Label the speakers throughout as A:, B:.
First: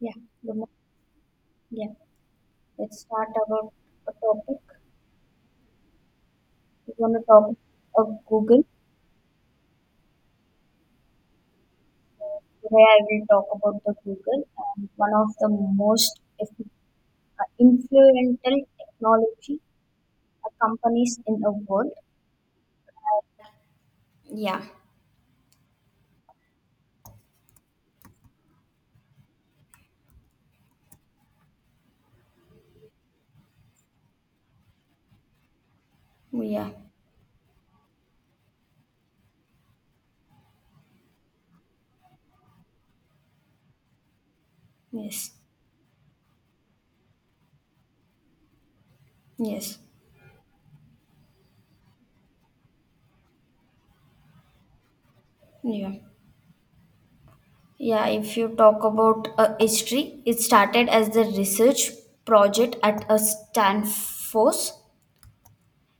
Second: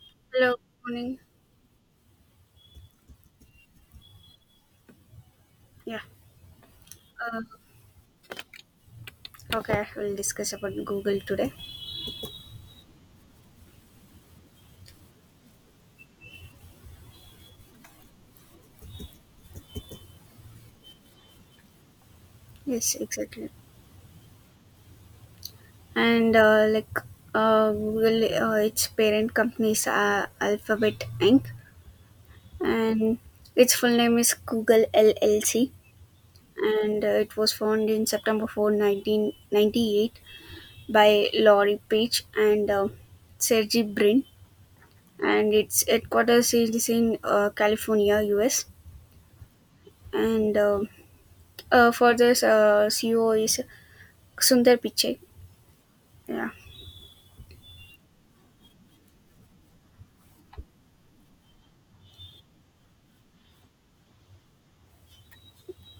A: Yeah,
B: Hello,
A: good mo-
B: morning.
A: yeah. Let's start about a topic.
B: Yeah.
A: We're going to
B: Uh,
A: talk of Google.
B: okay, we'll discuss about Google today.
A: Today I will talk about the Google and one of the most influential technology companies in the world.
B: Yes, exactly.
A: Yeah,
B: And like Google, its parent company is Alphabet Inc. and its full name is Google LLC.
A: yeah,
B: And it was founded in September 4, 1998 by Laurie Page and Sergey Brin.
A: yes,
B: And its headquarters is in California, US.
A: yes,
B: And For this, CEO is Sundar Pichai.
A: yeah.
B: Yeah.
A: Yeah, if you talk about history, it started as the research project at a Stanford.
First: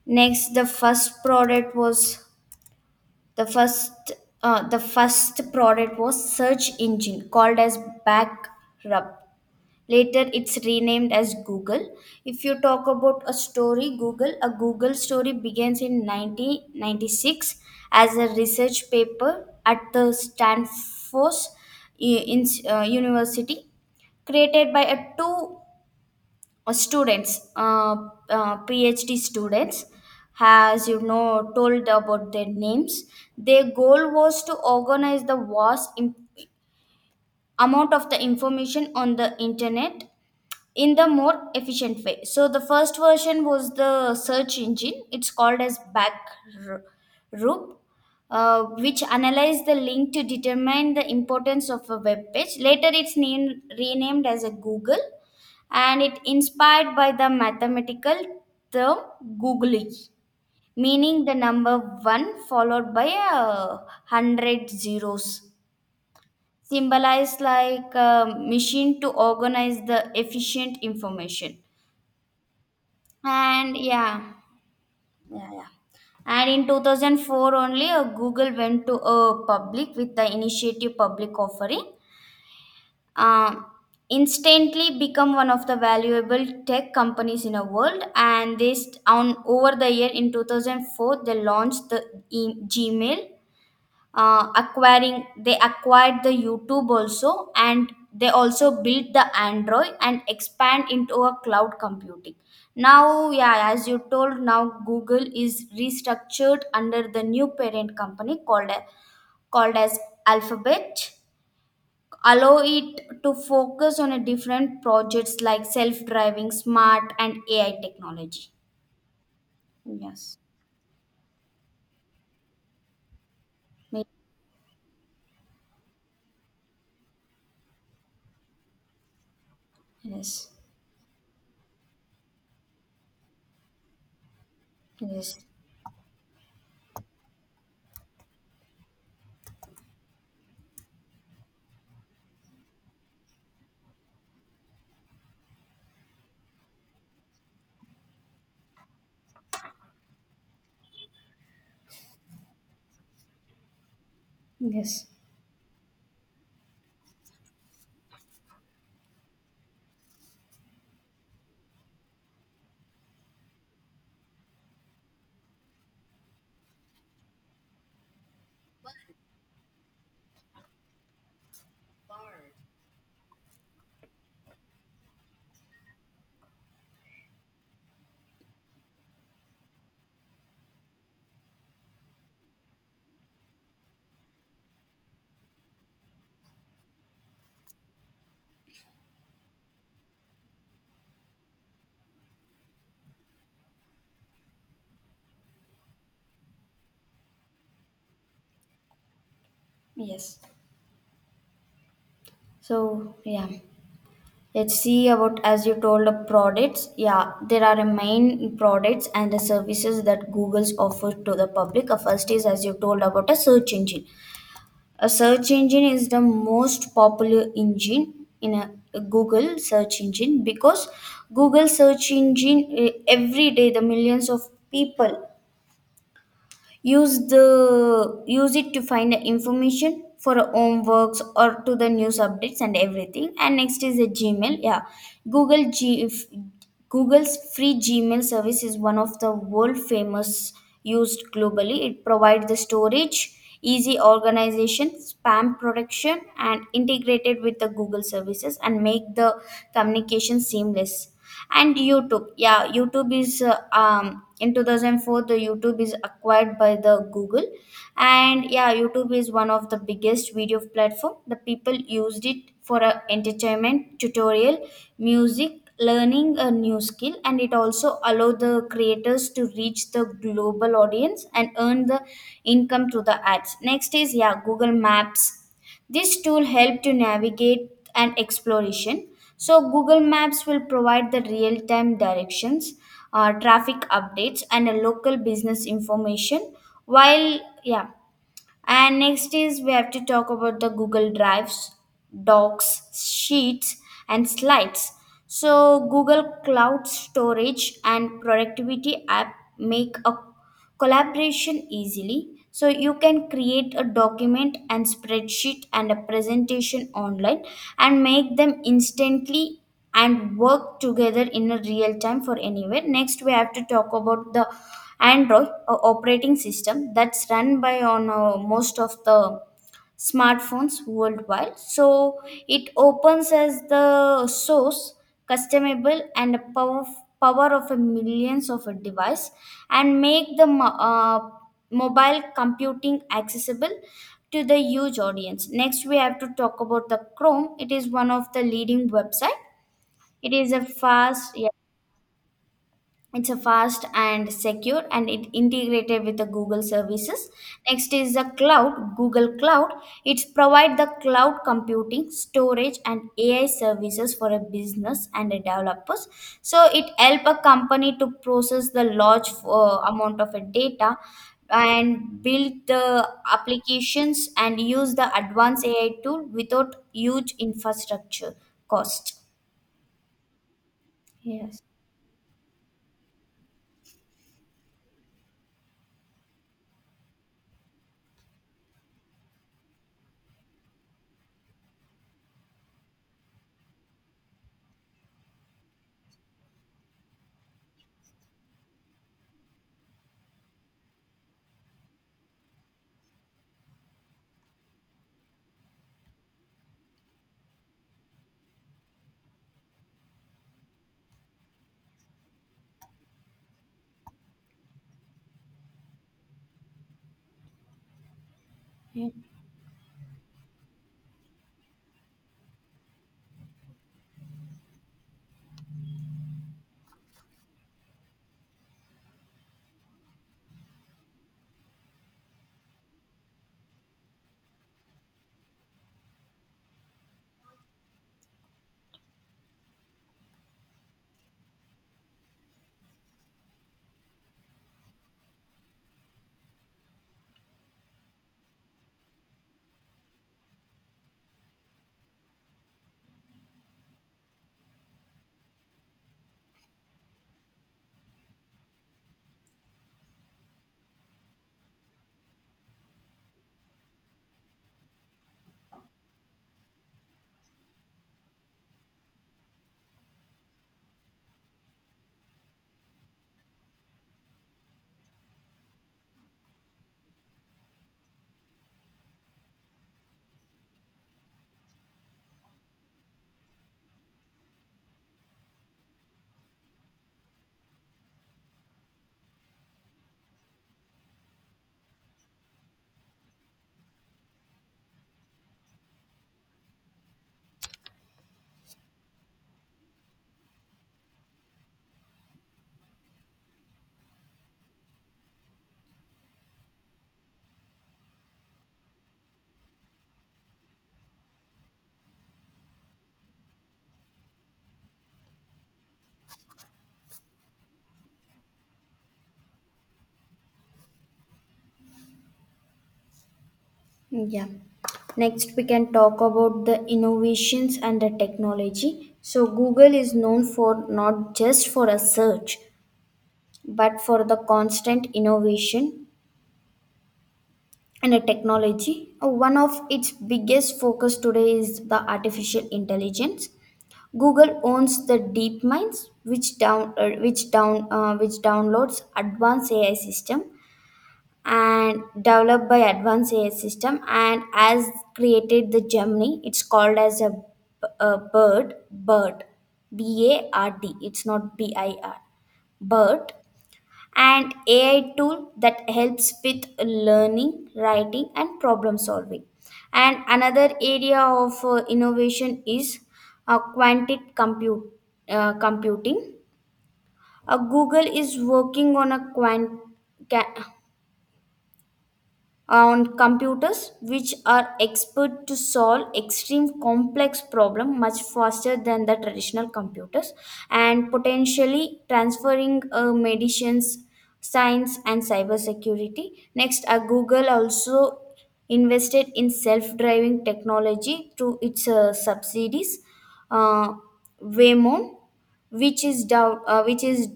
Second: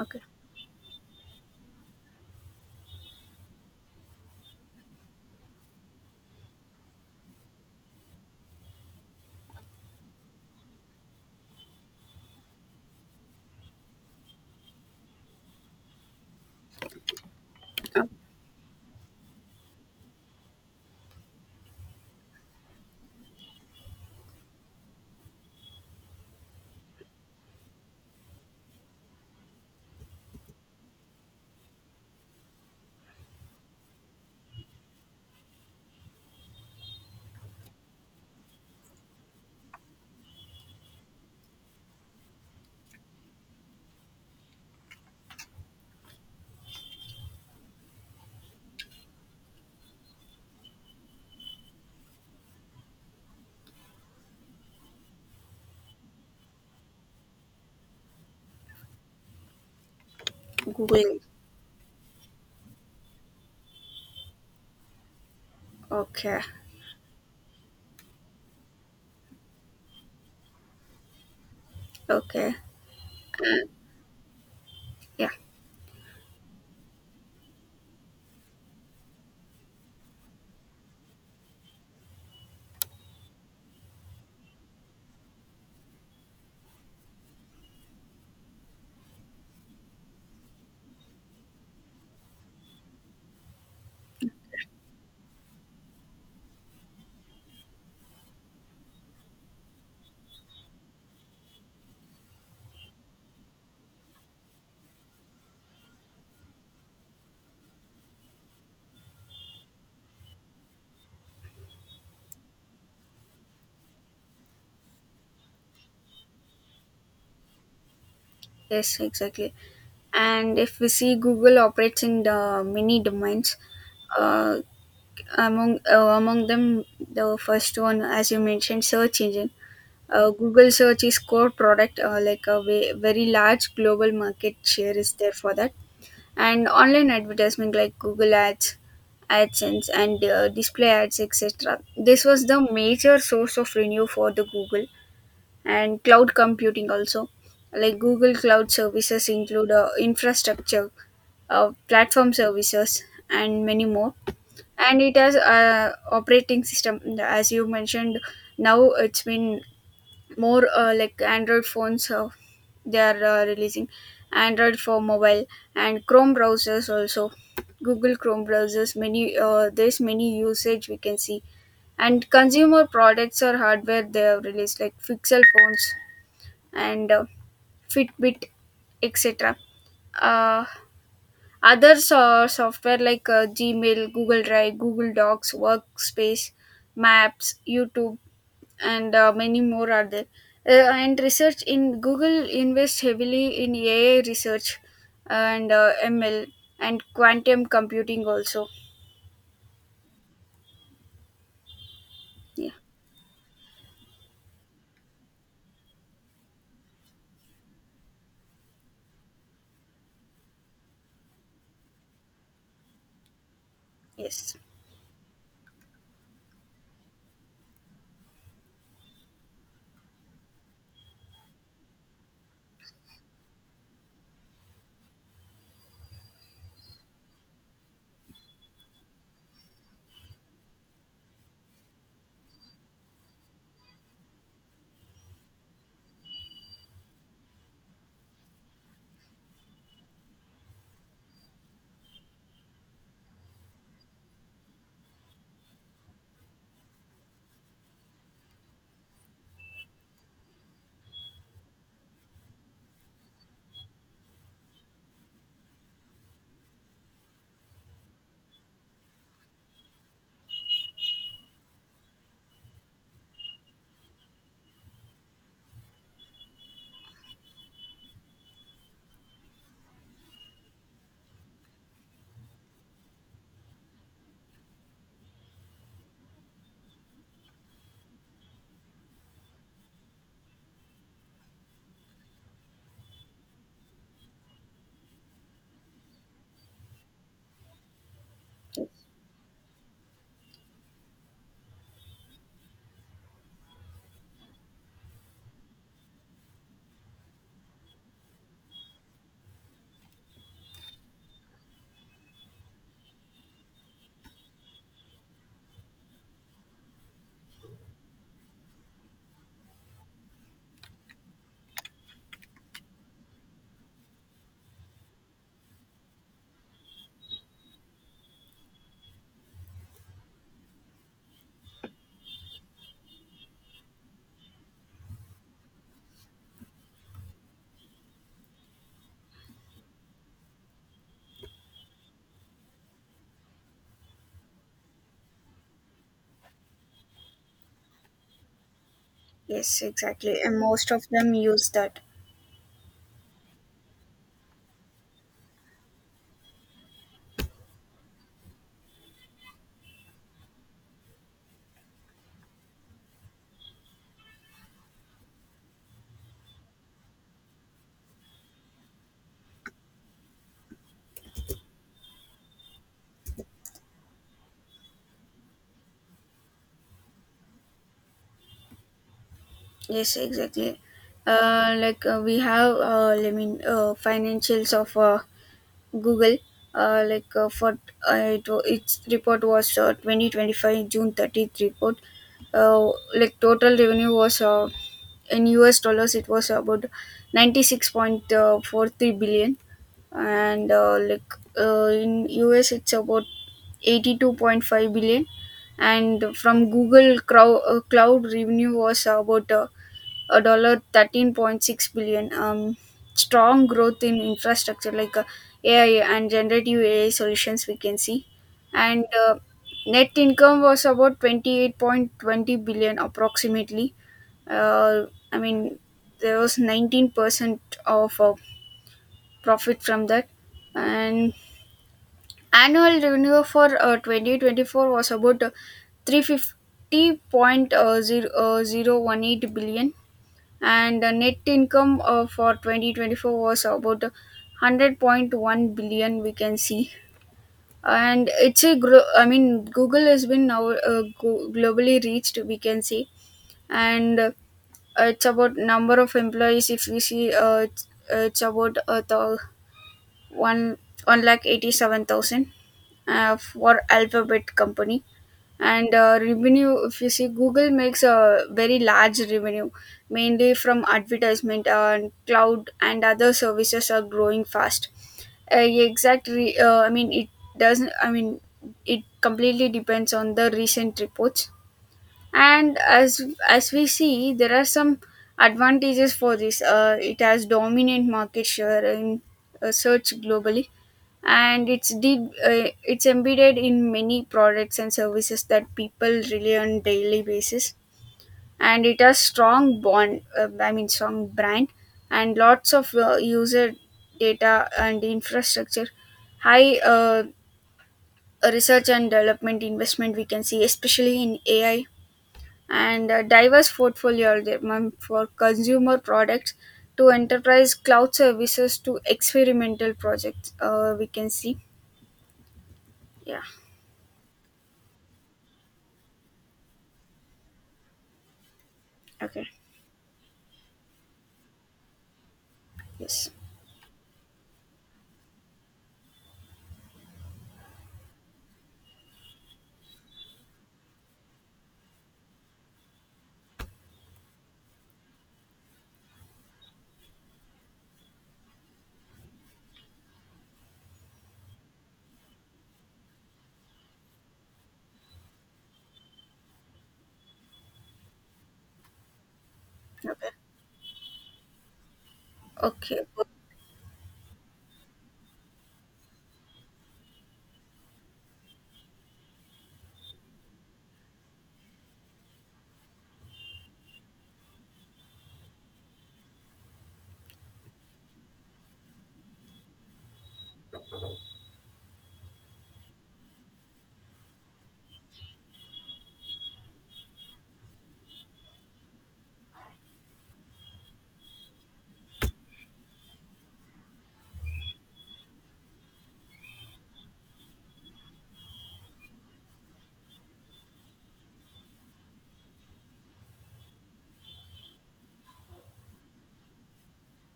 B: Okay.
A: Next, The first the first product was search engine called as Backrub. Later, it's renamed as Google. If you talk about a story, a Google story begins in 1996
B: Uh,
A: as a research paper at the Stanford uh, in University, created by a two uh, students, uh, PhD students, has you know told about their names. Their goal was to organize the amount of the information on the internet in the more efficient way. So the first version was the search engine. It's called as Backrub, which analyzed the link to determine the importance of a web page. Later, it's named renamed as a Google, and it inspired by the mathematical term googly,
B: Google.
A: meaning the number one followed by a hundred zeros,
B: Okay.
A: symbolized like a machine to organize the efficient information.
B: Okay.
A: And yeah,
B: Yeah.
A: yeah, yeah. And in 2004 only, Google went to public with the initiative public offering, uh, instantly become one of the valuable tech companies in the world. And this on over the year in 2004, they launched the Gmail, acquiring they acquired the YouTube also, and they also built the Android and expand into a cloud computing. Now, yeah, as you told, now Google is restructured under the new parent company called as Alphabet, allow it to focus on a different projects like self-driving smart and AI technology.
B: Yes. Exactly.
A: yes
B: And if we see Google operates in the many domains, uh, among them, the first one, as you mentioned, search engine.
A: yes
B: Google search is core product, like a very large global market share is there
A: yes
B: for that. And online advertisement like Google Ads, AdSense, and display ads, etc. This was the major source of revenue for the Google. And cloud computing also, like Google Cloud services include infrastructure, platform services, and many more. And
A: yes
B: it has a operating system, as you mentioned. Now it's been more like Android phones, they are releasing Android for mobile and Chrome browsers also. Google Chrome browsers, many there's many usage we can see. And consumer products or hardware they have released, like Pixel phones and Fitbit, etc. uh, Other software like Gmail, Google Drive, Google Docs, Workspace, Maps, YouTube, and many more are there. And research in Google invests heavily in AI research and ML and quantum computing also.
A: yes
B: Yeah.
A: so yeah, let's see about, as you told, the products. Yeah, there are a main products and the services that Google's offers to the public. First is, as you told, about a search engine.
B: Yes.
A: A search engine is the most popular engine in a Google search engine, because Google search engine, eh, every day the millions of people use it to find the information for our own works or to the news updates and everything. And next is a Gmail. Yeah google g if- Google's free Gmail service is one of the world famous, used globally. It provides the storage, easy organization, spam protection, and integrated with the Google services and make the communication seamless. And YouTube, yeah, YouTube is in 2004 the YouTube is acquired by the Google, and yeah, YouTube is one of the biggest video platform. The people used it for entertainment, tutorial, music, keep learning a new skill, and it also allow the creators to reach the global audience and earn the income through the ads. Next is, yeah, Google Maps. This tool help to navigate and exploration. So Google Maps will provide the real time directions, traffic updates, and a local business information. While yeah And next is we have to talk about the Google Drives, Docs, Sheets, and Slides. So, Google Cloud Storage and Productivity app make a collaboration easily. So, you can create a document and spreadsheet and a presentation online and make them instantly and work together in a real time for anywhere. Next, we have to talk about the Android operating system that's run by on most of the smartphones worldwide. So it opens as the source, customizable, and a power of a millions of a device, and make the mobile computing accessible to the huge audience. Next, we have to talk about the Chrome. It is one of the leading website.
B: Yes.
A: It
B: Exactly.
A: is
B: And
A: a
B: most of them
A: fast, yeah,
B: use that.
A: it's a fast and secure and it integrated with the Google services. Next is the cloud, Google Cloud. It provide the cloud computing, storage, and AI services for a business and a developers. So it help a company to process the large amount of a data and build the applications and use the advanced AI tool without huge infrastructure cost.
B: Yes. Exactly.
A: Yes.
B: We have, financials of Google, for its report was 2025 June 30 report. Like total revenue was in US dollars, it was about 96.43 billion, and in US, it's about 82.5 billion. And from Google Cloud, revenue was about a dollar 13.6 billion. Strong growth in infrastructure like AI and generative AI solutions we can see. And net income was about 28.20 billion approximately. Uh, i mean there was 19% of profit from that. And annual revenue for 2024 was about 350.018 billion, and the net income for 2024 was about 100.1 billion we can see. And it's a gro- I mean Google has been now globally reached we can see. And it's about number of employees. If we see, it's about the one one lakh 87,000 for Alphabet company. And revenue, if you see, Google makes a very large revenue mainly from advertisement, and cloud and other services are growing fast. Exact re- I mean It doesn't I mean it completely depends on the recent reports. And as we see, there are some advantages for this. It has dominant market share in search globally, and it's embedded in many products and services that people rely on daily basis. And it has strong bond I mean strong brand and lots of user data and infrastructure, high research and development investment we can see, especially in AI. And a diverse portfolio are there, ma'am, for consumer products to enterprise cloud services to experimental projects we can see. Yeah.
A: Yeah. Next, we can talk about the innovations and the technology.
B: Okay.
A: So, Google is known for not just for a search,
B: Yes.
A: but for the constant innovation and the technology. One of its biggest focus today is the artificial intelligence. Google owns the DeepMinds, which downloads advanced AI system and developed by advanced AI system, and has created the Gemini. It's called as bird,
B: Okay.
A: BARD. It's not BIR,
B: Okay.
A: bird, and AI tool that helps with learning, writing, and problem solving. And another area of innovation is quantum computing. Google is working on ca- on computers which are expert to solve extreme complex problem much faster than the traditional computers, and potentially transferring medicines, science, and cybersecurity. Next, Google also invested in self-driving technology through its subsidies, uh, Waymo, which is dow- which is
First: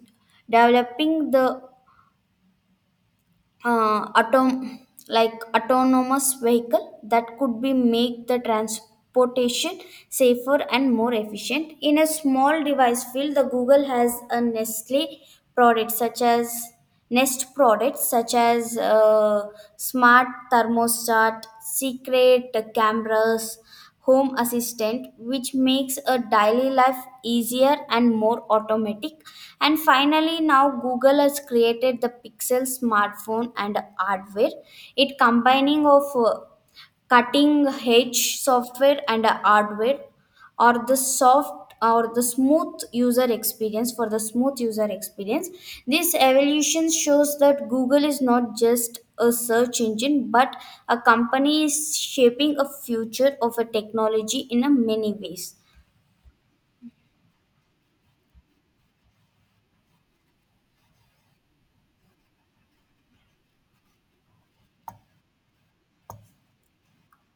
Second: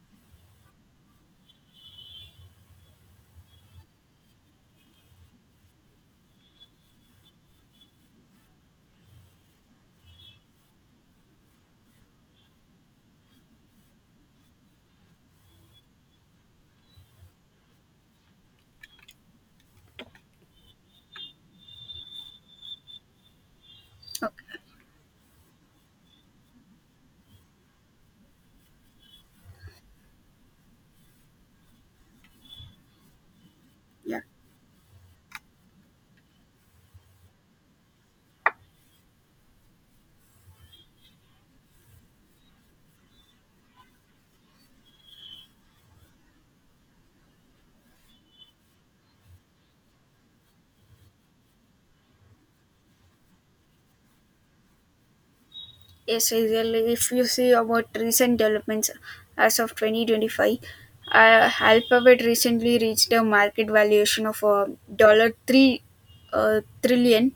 A: developing the uh, autom- autonomous vehicle that could be make the transportation safer and more efficient. In a small device field, the Google has a nestle product such as Nest products such as smart thermostat, secret cameras, home
B: Okay.
A: assistant, which makes a daily life easier and more automatic. And finally, now Google has created the Pixel smartphone and
B: Yeah.
A: hardware. It combining of cutting edge software and hardware or the soft or the smooth user experience this evolution shows that Google is not just a search engine, but a company is shaping a future of a technology in a many ways.
B: Yes, really, if you see about recent developments as of 2025, Alphabet recently reached a market valuation of a dollar 3 trillion,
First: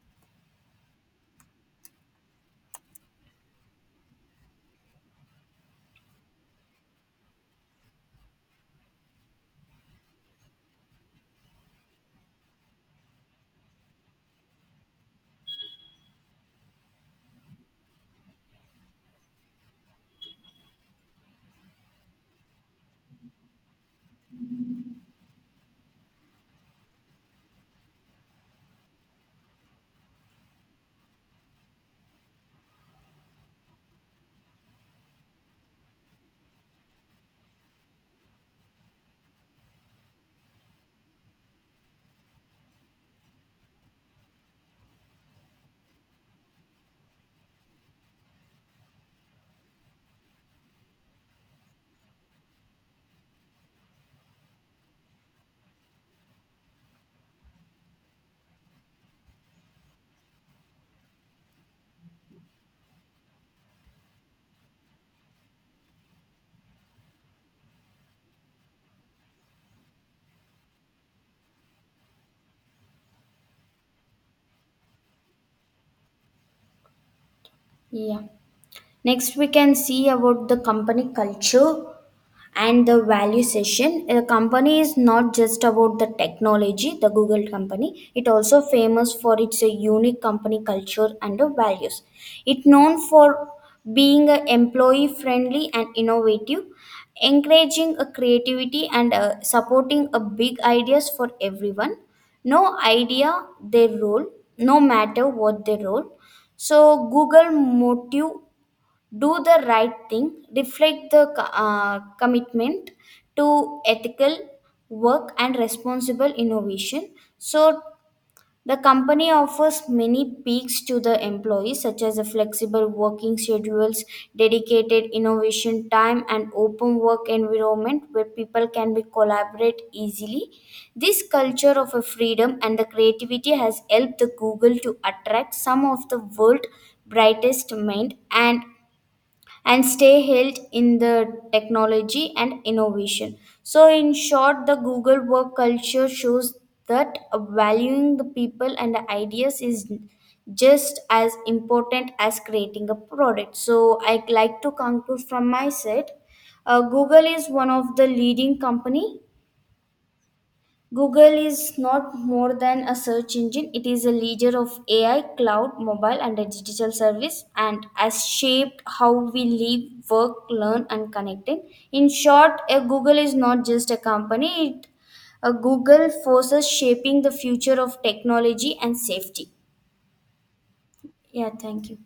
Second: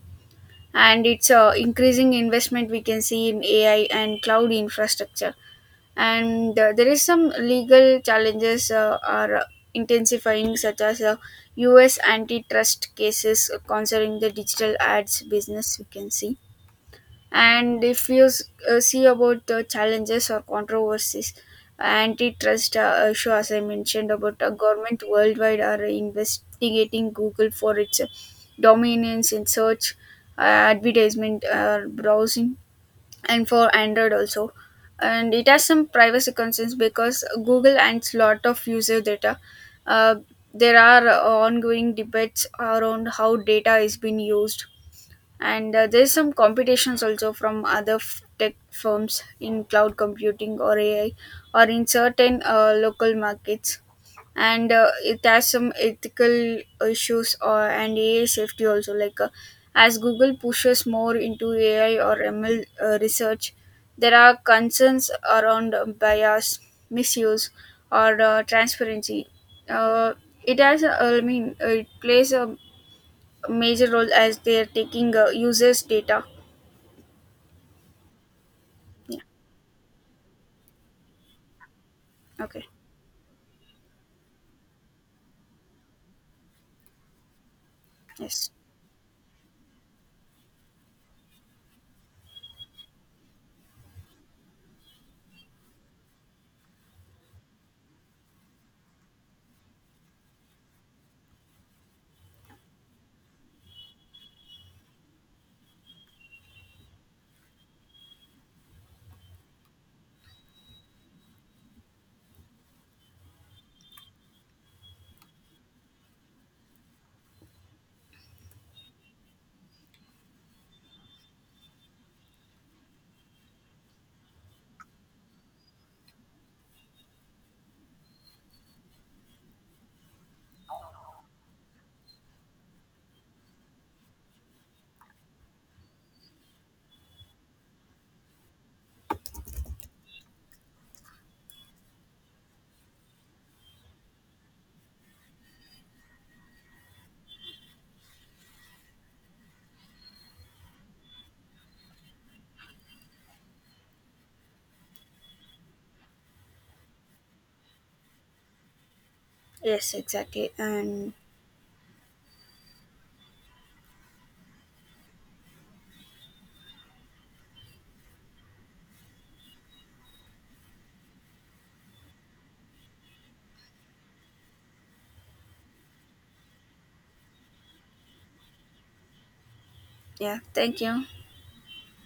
B: and it's increasing investment we can see in AI and cloud infrastructure. And there is some legal challenges are intensifying, such as US antitrust cases concerning the digital ads business we can see. And if you s- see about the challenges or controversies, antitrust issue, as I mentioned, about a government worldwide are investigating Google for its dominance in search, advertisement, browsing, and for Android also. And it has some privacy concerns because Google owns lot of user data. Uh, there are ongoing debates around how data is being used, and there's some competitions also from other tech firms in cloud computing or AI or in certain local markets. And it has some ethical issues or and AI safety also. Like as Google pushes more into AI or ML research, there are concerns around bias, misuse, or transparency. Uh, it has, I mean, It plays a major role as they are taking users' data.
A: Yeah.
B: Yeah.
A: Next, we can see about the company culture
B: Okay.
A: and the value session. The company is not just about the technology, the Google company. It
B: Yes.
A: also famous for its unique company culture and the values. It known for being a employee friendly and innovative, encouraging a creativity and supporting a big ideas for everyone. No idea their role, no matter what their role. So Google motive, do the right thing, reflect the commitment to ethical work and responsible innovation. So, the company offers many peaks to the employees, such as the flexible working schedules, dedicated innovation time, and open work environment where people can be collaborate easily. This culture of a freedom and the creativity has helped the Google to attract some of the world's brightest mind and stay held in the technology and innovation. So, in short, the Google work culture shows that valuing the people and the ideas is just as important as creating a product. So, I'd like to conclude from my side. Google is one of the leading company.
B: Yes. Exactly. And
A: Google is not more than a search engine, it is a leader of AI, cloud, mobile, and a digital service, and has shaped how we live, work, learn, and connect. It. In short, a Google is not just a company, a Google forces shaping the future of technology and safety.
B: yeah. Thank you.
A: Yeah, thank you.